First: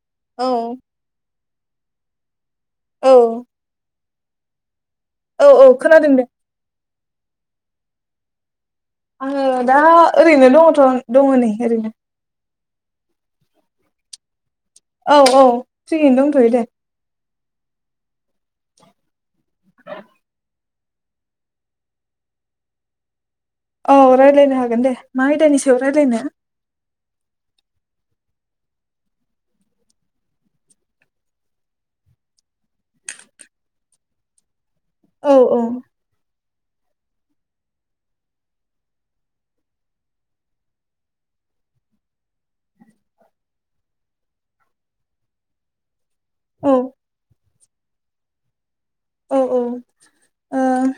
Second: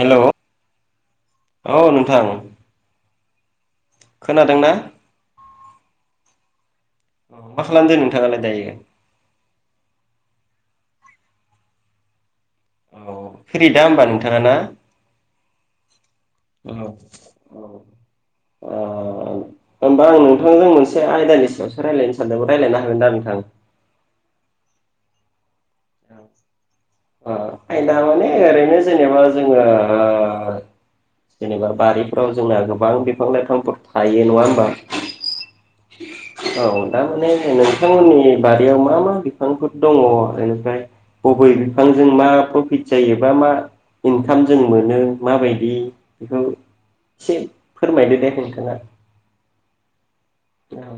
हेल' औ औ नोंथां औ खोनादोंना औ औ खोनादों दे। अ मा खालामदों नोंथाङालाय दायो। आङो दा ओरैनो दङथ' दङ नै ओरैनो औ थिगै दा होमबा नोंथाङा ना? औ औ थिगैनो दंथ'यो दे होनबा आं नोंथांजों मोनसे एसे आयदानि सायावसो रायलायनो सानदों रायलायनो हागोना नोंथां। औ रायलायनो हागोन दे मा आयदानि सायाव रायलायनो अ आयदा माने ओरैनो जेनेबा जोङो अ जेनेबा बारिफोराव जोंना गोबां बिफां लाइफांफोर थायो नङा होमबा। औ औ औ दामाने नोंथांमोननि बारियाव मा मा बिफांफोर दङ आरो। ओमफ्राय बबे बिफांजों मा प्रफिट जायोबा मा इनकाम जों मोनो माबायदि बेखौ औ एसे फोरमायदो दे नोंथाङा औ औ ओ औ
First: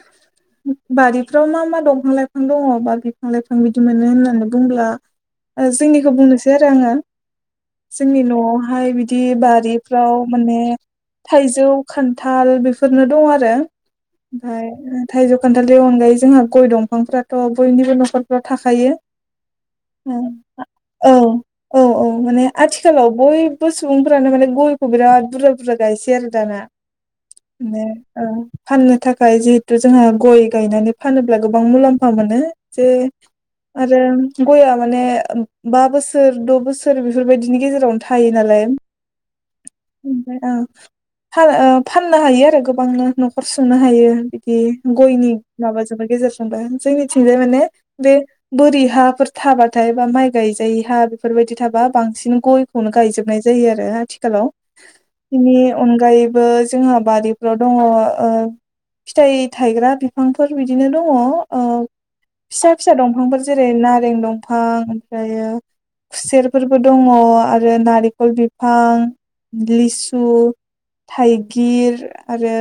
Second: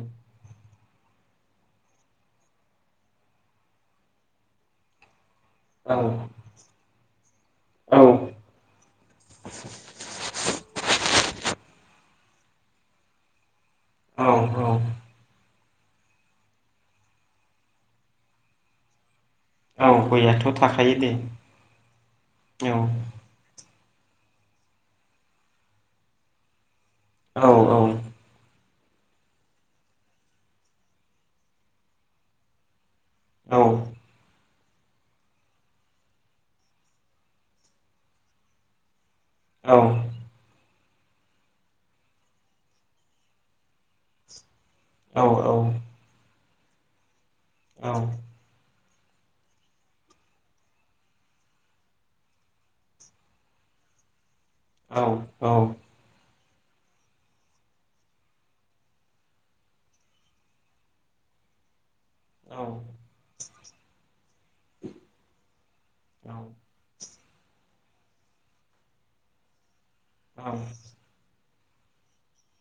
बारिफ्राव मा मा दंफां लाइफां दङ बा बिफां लाइफां बिदि मोनो होननानै बुंब्ला औ जोंनिखौ बुंनोसै आरो आङो। औ जोंनि न'आवहाय बिदि बारिफ्राव माने। थाइजौ खान्थाल बेफोरनो दं आरो औ औ ओमफ्राय थाइजौ। खान्थालनि अनगायै जोंहा गय दंफांफ्राथ बयनिबो नखरफ्राव थाखायो औ गयाथ' थाखायो दे औ औ औ माने औ आथिखालाव बय बो सुबुंफ्रानो माने गयखौ बिराद बुरजा बुरजा गायसै आरो दाना औ [unintelligible] फाननो थाखाय जिहेथु जोंहा गय गायनानै फानोब्ला गोबां मुलाम्फा मोनो जे औ आरो गया माने बा बोसोर द बोसोर बेफोरबायदिनि गेजेरावनो थायो नालाय। औ [unintelligible] फाननो हायो आरो गोबांनो न'खर सुंनो हायो बिदि औ गयनि औ औ माबाजोंबो गेजेर। जोंबो जोंनिथिंजाय माने बे बोरि हा फोर थाबाथाय बा माइ गायजायि हा बेफोरबायदि थाबा बांसिन गयखौनो गायजोबनाय जायो आरो आथिखालाव। बेनि अनगायैबो जोंहा बारिफ्राव दङ ओ फिथाइ थायग्रा बिफांफोर बिदिनो दङ ओ फिसा फिसा दंफांफोर जेरै नारें दं। फां ओमफ्रायो खुसेरफोरबो दङ। आरो नारेखल बिफां लिसु थाइ। गिर आरो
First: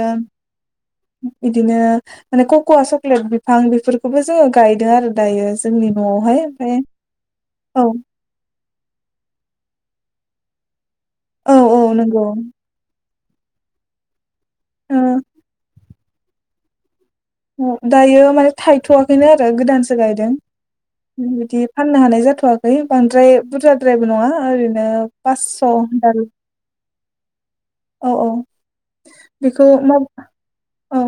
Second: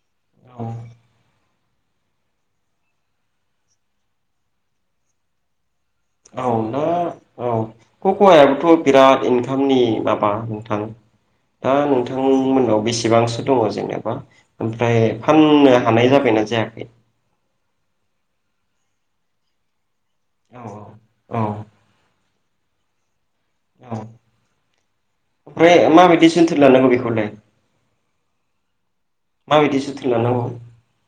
बिदिनो माने कक'वा चक्लेट बिफां बेफोरखौबो जोङो गायदों आरो दायो। जोंनि न'आवहाय औ ओमफ्राय दा औ कक'वायाबोथ' बिराद इनकामनि मा बा नोंथां औ दा औ नंगौ नोंथांनि मोनाव बेसेबांसो दङ जेनेबा ओमफ्राय फाननो हानाय जाबायना जायाखै दायो माने थायथ'वाखैनो आरो गोदान। सो गायदों औ औ बिदि फाननो हानाय जाथ'वाखै बांद्राय। औ बुरजाद्रायबो नङा ओरैनो ओमफ्राय पासस' दाल। माबायदि जोथोन लानांगौ बेखौलाय औ औ बेखौ माबायदि मा जोथोन लानांगौ औ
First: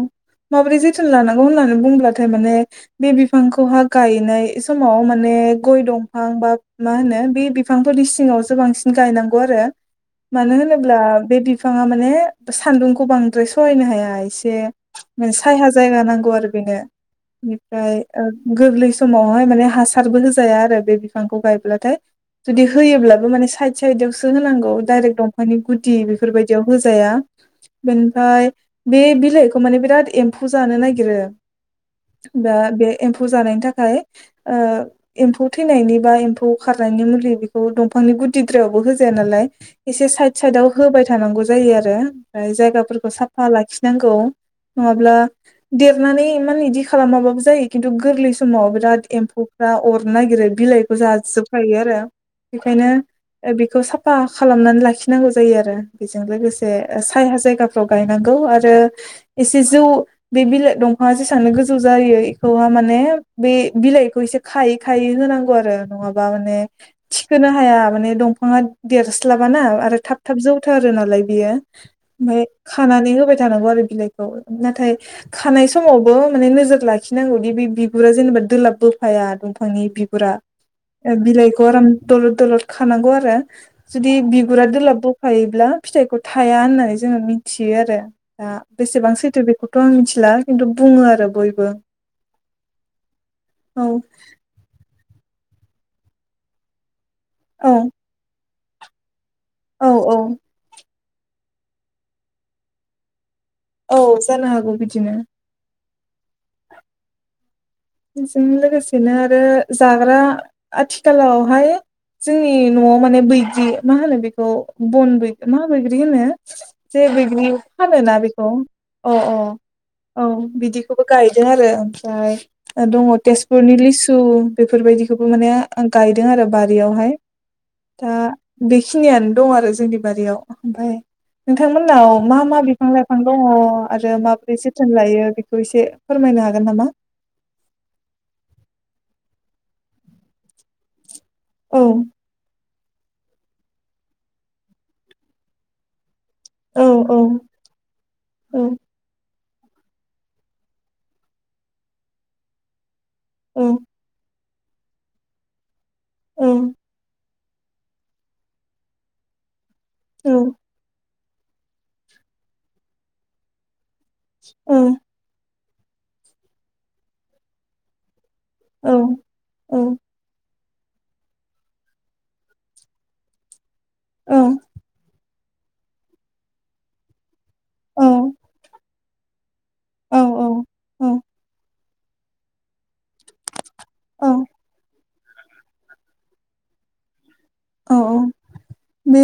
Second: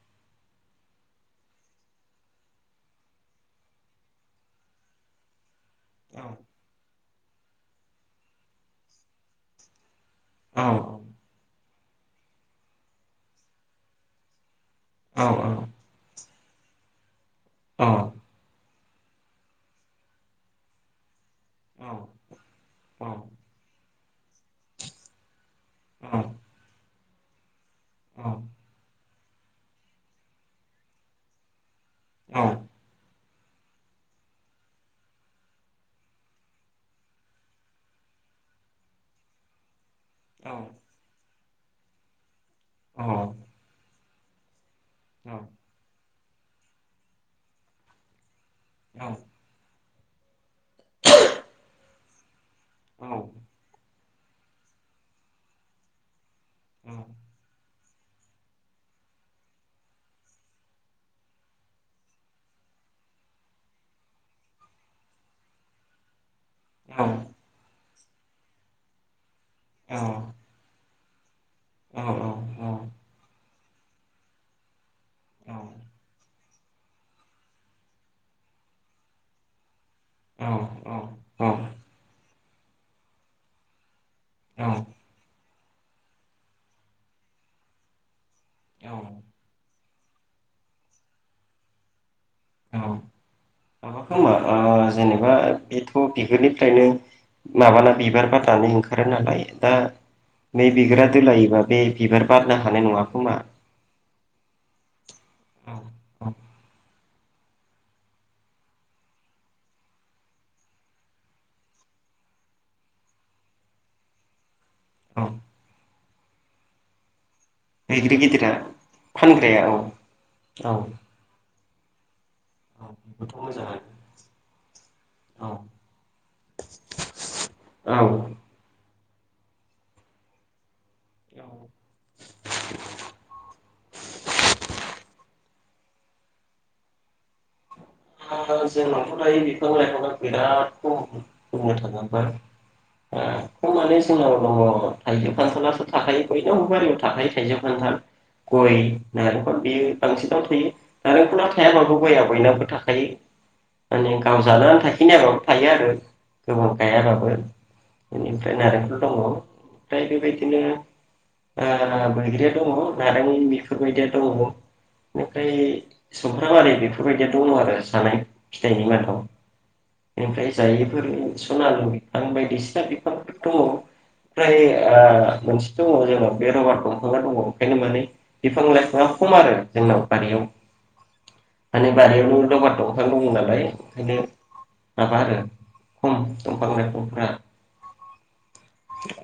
माब्रै जो थोन लानांगौ होननानै बुंब्लाथाय माने बे बिफांखौहा गायनाय समाव माने। गय औ दंफां बा मा होनो बे बिफांफोरनि सिङावसो बांसिन गायनांगौ आरो। मानो औ होनोब्ला बे बिफाङा माने सान्दुंखौ बांद्राय सहायनो हाया एसे। औ औ [inaudible] मावहाय औ माने हासारबो होजाया आरो बे बिफांखौ औ गायब्लाथाय जुदि होयोब्लाबो मान साइ। साइदआवसो होनांगौ डाइरेक्ट दंफांनि गुदि औ बेफोरबायदियाव होजाया। बेनिफ्राय बे बिलाइखौ माने बिराद एम्फौ जानो नागिरो। औ दा औ बे एम फौ जानायनि थाखाय ओ एम्फौ थैनायनि बा एम्फौ खारनायनि मुलि बेखौ दंफांनि। गुदिद्रायावबो होजाया नालाय। एसे साइद साइदाव होबाय थानांगौ जायो आरो ओमफ्राय जायगाफोरखौ साफा लाखिनांगौ। [inaudible] औ नानै इमान इदि खालामाबाबो जायो खिन्थु गोरलै समाव बिराद एम्फौफ्रा अर। नो नागिरो बिलाइखौ जाजोबखायो आरो बेखायनो बेखौ सा फा खालामनानै लाखिनांगौ जायो आरो बेजों लोगोसे सायहा जायगाफ्राव गायनांगौ आरो। एसे जौ बे बिलाइ दंफाङा जेसेबां गोजौ जायो इखौहा माने बे बिलाइखौ एसे खायै खायै हो। नांगौ आरो नङा बा माने थिखोनो हाया माने दंफांआ देरस्लाबाना आरो थाब थाब जौथार। रो नालाय बियो ओमफ्राय खानानै होबाय थानांगौ आरो बिलाइखौ नाथाय खानाय समावबो माने नोजोर लाखिनांगौदि बे बिगुरा जेनेबा दोलाब बोफाया दंफांनि बि गुरा बिलाइखौ आराम दलर दलर खानांगौ आरो जुदि बिगुरा दोलाब बोफायोब्ला फिथाइखौ थाया होननानै जोङो मिथियो आरो दा बेसेबां सैथो बेखौथ' आं मिथिला खिन्थु बुङो आरो बयबो औ औ माबा खोमा ओ जेनेबा बेथ' बिगुरनिफ्रायनो औ माबाना बिबार बारनानै ओंखारो नालाय दा औ औ बे बिग्रा दोलायोबा बे बिबार बारनो हानाय नङा खोमा औ जानो हागौ बिदिनो [unintelligible] बेजों लोगोसेनो आरो जाग्रा आथिखालावहाय जोंनि न'आव माने बिदि मा होनो बेखौ बन औ बैग्रि मा बैग्रि होनो जे बैग्रि बैग्रि फानोना बेखौ गिदिरा अ अ औ बिदिखौबो गायदों आरो ओमफ्राय दङ बेबोथ' तेजपुरनि मोजाङानो लिसु बेफोरबायदिखौबो औ माने गायदों आरो बारियावहाय औ ओ दा बेखिनियानो दं आरो जोंनि बारियाव ओमफाय नोंथांमोननाव मा मा बिफां लाइफां दङ? आरो माबोरै जोथोन लायो बेखौ एसे फोरमायनो हागोन नामा जोंनावथ' दायो बिफां लाइफांआ बिराद खम बुंनो औ थाङोब्ला ख माने जोंनाव दङ थाइगिर खान्थालाथ' थाखायो बयनावबो औ बारियाव औ थाखायो थाइजौ खान्थाल औ गय नालेंखर बेयो बांसिनाव थायो नारेंखला थायाबाबो गया बयनावबो थाखायो औ मेने गाव जानानै थाखिनायाबाबो थायो आरो गोबां गायाबाबो फ्राय नलेंखर दं फ्राय औ बेबादिनो ओ बैग्रिया दङ नारें बेफोरबायदिया दङ औ बेनिफ्राय सुमफ्राम आरि बेफोरबायदिया दङ आरो जानाय फिथाइनि औ माथाव औ बेनिफ्राय जायैफोरनि सनालु बिफां बायदिसिना बिफांफोरथ दङ' औ फ्राय मोनसेथ' दङ जोंनो बे रबार दंफां दङ ओंखायनो माने बिफां लाइफाङा खम आरो जोंनाव बारियाव औ माने बारियावनो दंफां दं नालाय ओंखायनो औ माबा आरो खम दंफां लाइफांफ्रा औ बे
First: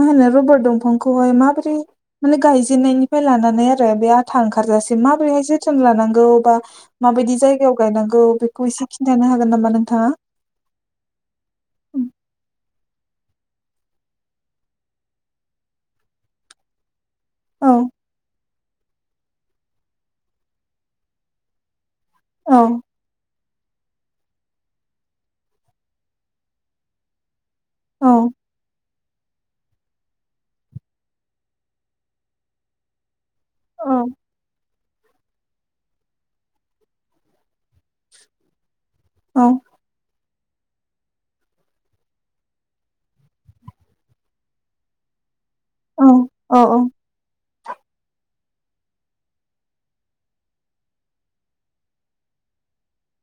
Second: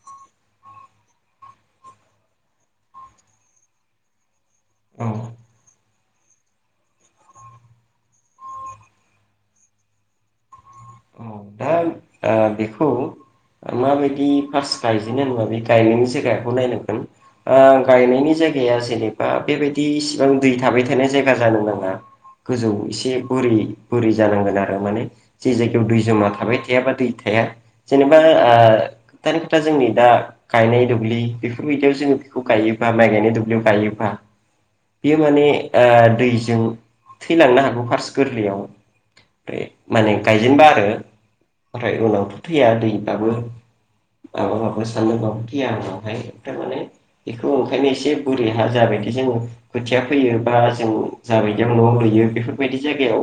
मा होनो रबार दंफां खौहाय माबोरै माने गायजेननायनिफ्राय लानानै आरो बे थांंखारजासेै औ माबोरैहाय जोथोन लानांगौ बा माबायदि जायगायाव गायनांगौ बेखौ एसे खिन्थानो हागोन नामा नोंथाङा? अ दा ओ बे खौ माबायदि फार्स्ट गायजेनोब्ला बे गायनायनि जगाखौ नायनांगोन ओ औ गायनायनि जायगाया जेरै बा बेबायदि इसिबां दै थाबाय थानाय जायगा जानो नाङा गोजौ औ एसे बुरै बुरै जानांगोन आरो माने जे जायगायाव दै जमा थाबाय थायाबा दै थाया जेनेबा औ ओ दा जोंनि दा गायनाय दुब्लि बेफोरबायदियाव जोङो बेखौ गायोबा माइ गायनाय दुब्लि बियाव औ गायोब्लाा बेयो माने दैजों थैलांनो हागोन फार्स् गोरलैयाव औ माने गायजेनबा आरो ओमफ्राय उनावथ' थैया दैबाबो माबा माबो सानदोंबाबो थैया आरोहाय माने थ' ओंखायनो एसे गुरै हा जाबायदि जोङो खोथिया फैयो बा जों जाबायदियाव न' लुयो बेफोरबायदि जायगायाव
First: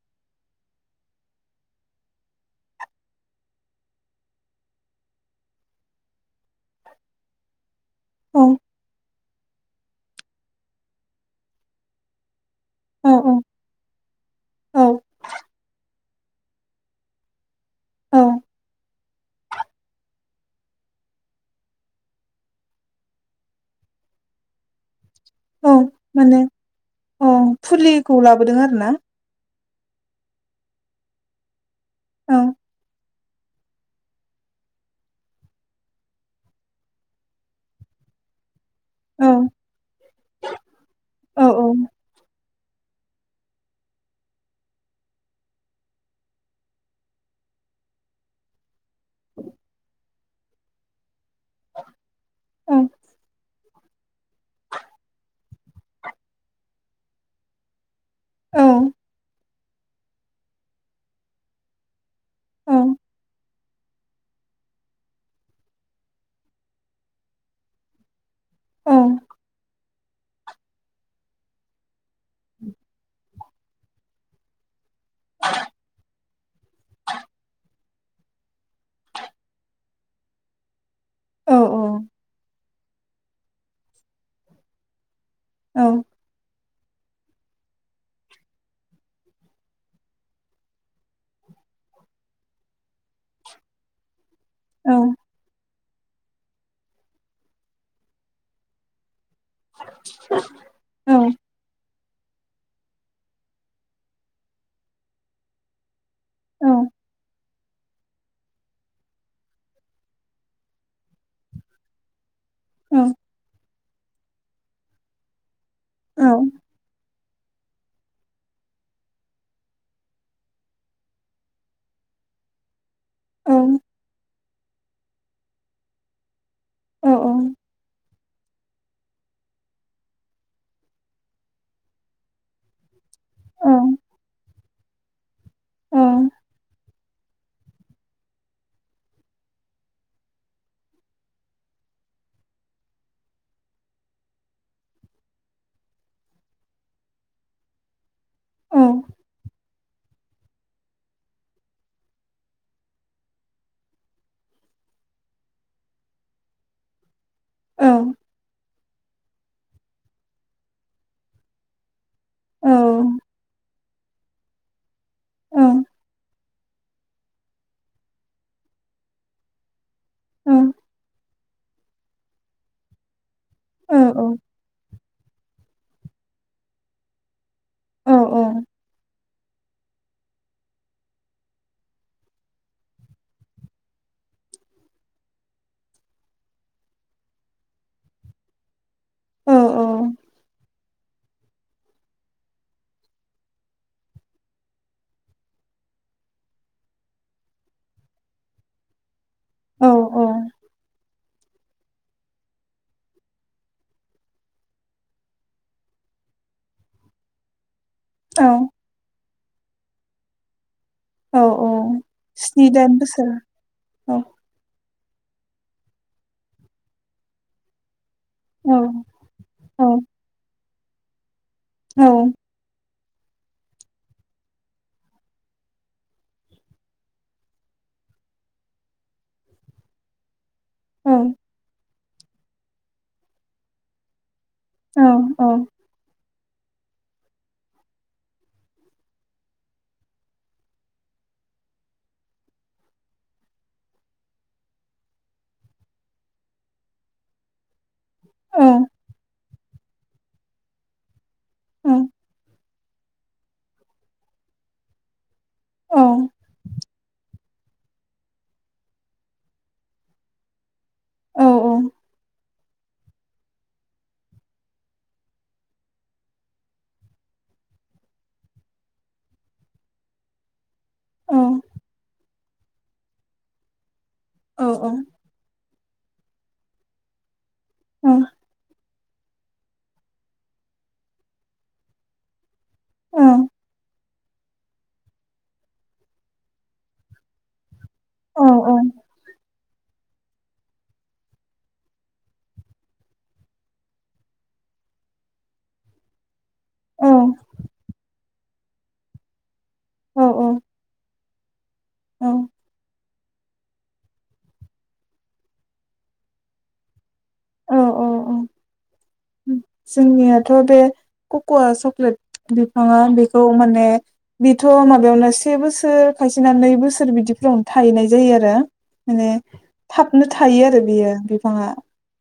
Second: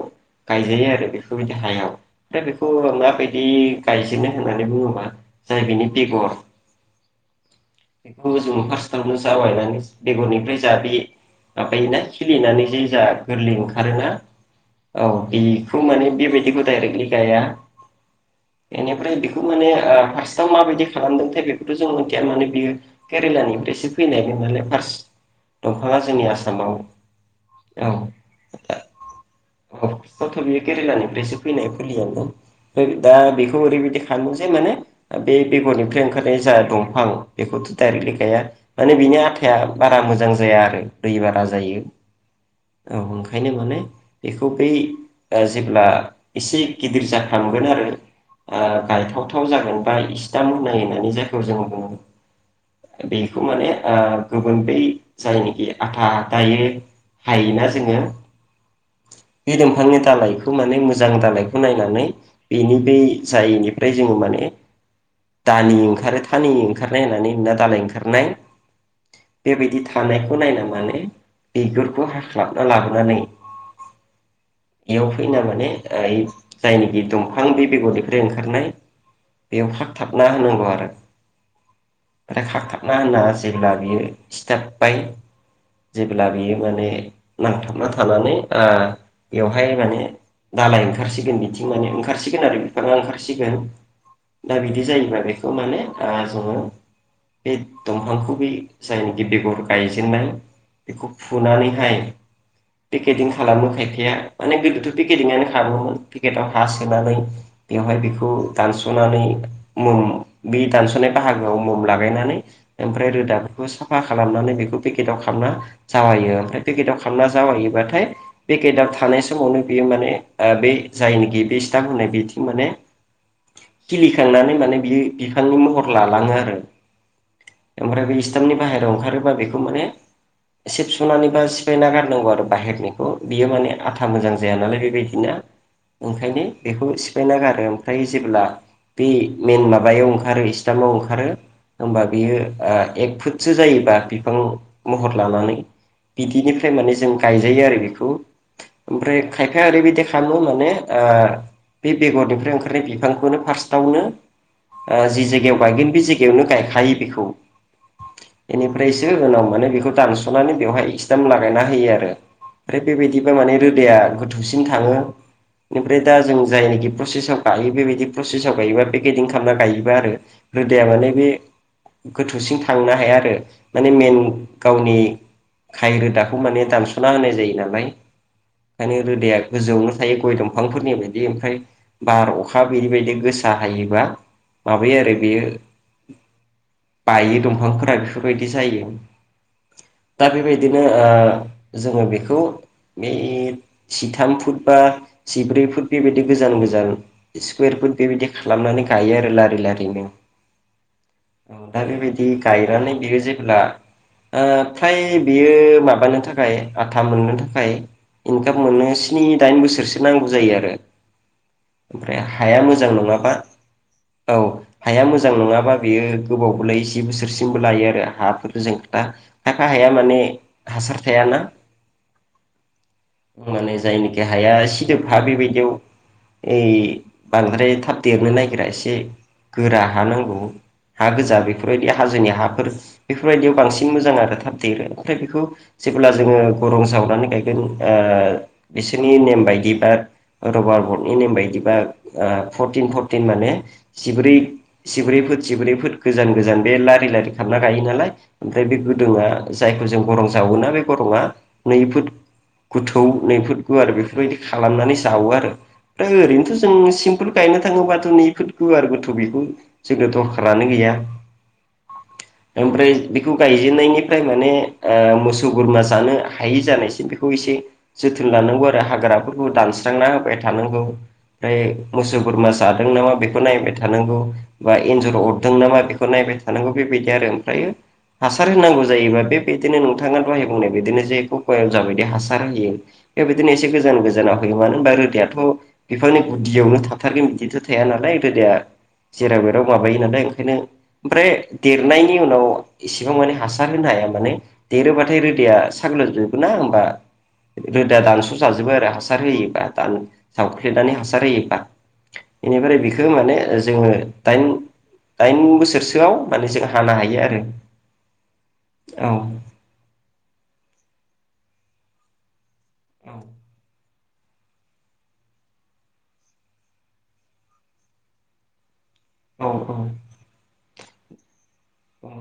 गायजायो आरो बेफोरबायदि हायाव दा बेखौ माबायदि गायजेनो होननानै बुङोबा जाय बिनि बेगर बेखौ औ जों फार्सेटावनो जावायनानै बेगरनिफ्राय जा बे माबायोना खिलिनानै ज जा गोरलै ओंखारोना औ बेखौ माने बेबायदि [unintelligible] औ बेनिफ्राय बेखौ माने ओ फार्स्टआव माबायदि खालामदोंथाय बेखौथ' जों मिथिया माने बियो केेरेलानिफ्रायसो फैनाय नालाय फार्स औ दंफाङा जोंनि माने आसामाव औ औ फुलिखौ लाबोदों आरो ना औ थ' बेयो केरेलानिफ्रायसो फैनाय औ [unintelligible] दा बेखौ ओरैबायदि खालामानो जे माने बेगरनिफ्राय ओंखारनाय जा दंफां बेखौथ' दाइरेक्ट खाया माने बिनि औ आथाया बारा मोजां जाया आरो दै औ बारा औ जायो। औ ओंखायनो माने बेखौ बै ओ जेब्ला एसे गिदिर जाफ्रामगोन आरो गायथावथाव जागोन बा [unintelligible] होननानै जायखौ जों बुङो। औ बेखौ माने ओ गुबुन बै जायनिखि आथा दायो हायोना जोङो औ बे दंफांनि दालाइखौ माने मोजां दालायखौ नायनानै औ बेनि बै जायैनिफ्राय जोङो माने दालि ओंखारो थानि ओंखारनाय होननानै ना दालाय ओंखारनाय औ बेबायदि थानायखौ नायना माने बिगुरखौ हाख्लाबना लाबोनानै बेयाव फैना माने ओइ जायनाखि दंफां बे बेगरनिफ्राय ओंखारनाय बेयाव खागथाबना होनांगौ आरो। औ आरो खाखथाबना होना जेब्ला बियो सिथाबबाय औ जेब्ला बियो माने नांथाबना थानानै ओ बेवहाय माने दालाय ओंखारसिगोन बिथिं माने ओंखारसिगोन आरो बिफाङा ओंखारसिगोन दा बिदि जायोब्लाा बेखौ माने ओ जोङो बे दंफांखौ ब जायनाखि बेगर गायजेनन्नाय बेखौ फुनानैहाय पेकदिं खालामनो खायफाया माने गोदोथ' पेकदिंआनो खालामोमोन। पिकेटआव हा औ सोनानै बेवहाय बेखौ दानस'नानै मम बे दानस'नाय बाहागोआव मम लागायनानै ओमफ्राय रोदा बेखौ साफा खालामनानै बेखौ पेकेटाव खालामना औ जावायो ओमफ्राय पेकेटाव खामना जावायोबाथाय बे पेकेदाव थानाय समावनो बेयो माने ओ बे जायनिखि बे सिथाब होनाय बैथिं माने औ खिलिखांनानै माने बि बिफांनि महर लालाङो आरो। औ ओमफ्राय बे इस्टामनि बाहेरायाव ओंखारोबा बेखौ माने सिब सुनानै बा सिफायना गारनांगौ आरो बाहेरनिखौ बियो औ माने आथा मोजां जाया नालाय बेबायदिना औ ओंखायनो बेखौ सिफायना गारो ओमफ्राय जेब्ला बे मेन माबायाव ओंखारो इस्टामाव ओंखारो ओमबा बेयो एक फुटसो जायोबा बिफां महर लानानै बिदिनिफ्राय माने जों गायजायो आरो बेखौ औ ओमफ्राय खायफाया ओरैबायदि खामो माने ओ बे बेगरनिफ्राय ओंखारनाय बिफांखौनो फार्स्टआवनो ओ जि जायगायाव गायगोन बे जायगायावनो गायखायो बेखौ औ बेनिफ्रायसो उनाव माने बेखौ दानस'नानै बेवहाय इक्सटाम लागायना होयो आरो। औ ओमफ्राय बेबायदिबा माने रोदाया गोथौसिन थाङो। ओमफ्राय दा जों जायनाखि प्रसेसआव गायो बेबायदि प्रसेसआव गायोबा पेकेदिं खामना गायो। आरो रोदाया माने बे गोथौसिं थांनो हाया आरो। माने मेन गावनि खाय रोदाखौ माने दानस'ना होनाय जायो ना लाय औ रोदाया गोजौआवनो थायो गय दंफांफोरनि बायदि ओमफ्राय बार अखा बिदिबायायदि गोसा हायि माबायो आरो बेयो बायि दंफांफोरा बेफोरबायदि जायो। औ औ। दा बेबायदिनो ओ जोङो बेखौ बे जिथाम फुट बा जिब्रै फुट बेबायदि गोजान गोजान स्कुवेर फुट बेबायदि खालामना नै गायो आरो लारि लारिनो औ दा बेबायदि नो गायनानै बियो जेब्ला ओ फ्राय बेयो माबानो थाखाय आथा मोननो थाखाय थाब मोननो स्नि दाइन बोसोरसो नांगौ जायो आरो। औ औ ओमफ्राय हाया स्नि मोजां दाइन नङाबा बोसोर औ। हाया मोजां नङाबा बेयो गोबावबो लायो जि बोसोरसिमबो लायो आरो। हाफोरजों औ खोथा खायफा औ हाया स्नि दाइन बोसोर औ माने हासार थायाना। औ। माने जायनिखि हाया सिदोब हा बेबायदियाव ओइ बांद्राय थाब देरनो नागिरा एसे गोरा हा नांगौ। हा औ गोजा बेफोरबायदि हाजोनि हाफोर बेफोरबायदियाव बांसिन मोजां आरो थाब देरो औ ओमफ्राय बेखौ औ जेब्ला जोङो गरं जावनानै गायगोन ओ बिसोरनि नेम बायदिबा रबार बरटनि नेम बायदिबा ओ फर्टि न फर्टिन माने जिब्रै जिब्रै फुट जिब्रै फुट गोजान गोजान बे लारि लारि खालामना गायो। नालाय औ ओमफ्राय बे गोदोङा जायखौ जों गरं जावोना बे गरंआ नै फुट गोथौ नै फुट गुवार बेफोरबायदि खालामनानै जावो आरो। औ दा ओरैनोथ' जों सिम्पोल गायनो थाङोबाथ' नेै फुट गुवार गोथौ बेखौ जोङो दरखारानो गैया। औ औ। ओमफ्राय बेखौ गायजेननायनिफ्राय माने ओ मोसौ बोरमा जानो हायि जानायसिम बेखौ एसे जोथोन लानांगौ आरो हाग्राफोरखौ दानस्रांना होबाय थानांगौ। औ ओमफ्राय मोसौ बोरमा जादों नामा बेखौ नायबाय थानांगौ। बा एन्जर अरदों नामा बेखौ नायबाय थानांगौ बेबायदि आरो ओमफ्रायो हासार होनांगौ। जायोबा बेबायदिनो नोंथाङा दहाय बुंनाय बादिनो जेखौ खयायाव जाबायदि हास बार होयो बेबादिनो एसे गोजान गोजानाव होयो मानो होनबा रोदायाथ' बिफांनि गुदियावनो थाथारगोन बिदिथ' थाया नालाय रोदाया जेराव मेराव माबायो नालाय ओंखायनो ओमफ्राय देरनायनि उनाव एसेबां माने हासार होनो हाया माने देरोबाथाय रोदाया साग्लोबजोब ना होमबा रोदा दानस' जाजोबबो आरो हासार होयोबा दान जावफ्लेनानै हास हासार होयोबा इनिफ्राय बे खो माने जोङो दाइन दाइन बोसोरसोआव माने जों हानो हायो आरो। औ औ औ औ ओम जोंनियाथ' बे कक'आ चक्लेट बिफाङा बेखौ माने बिथ' माबायावनो से बोसोर खायसेना नै बोसोर बिदिफोरावनो थायहैनाय जायो आरो। माने औ औ थाबनो थायो आरो बियो बिफाङा। औ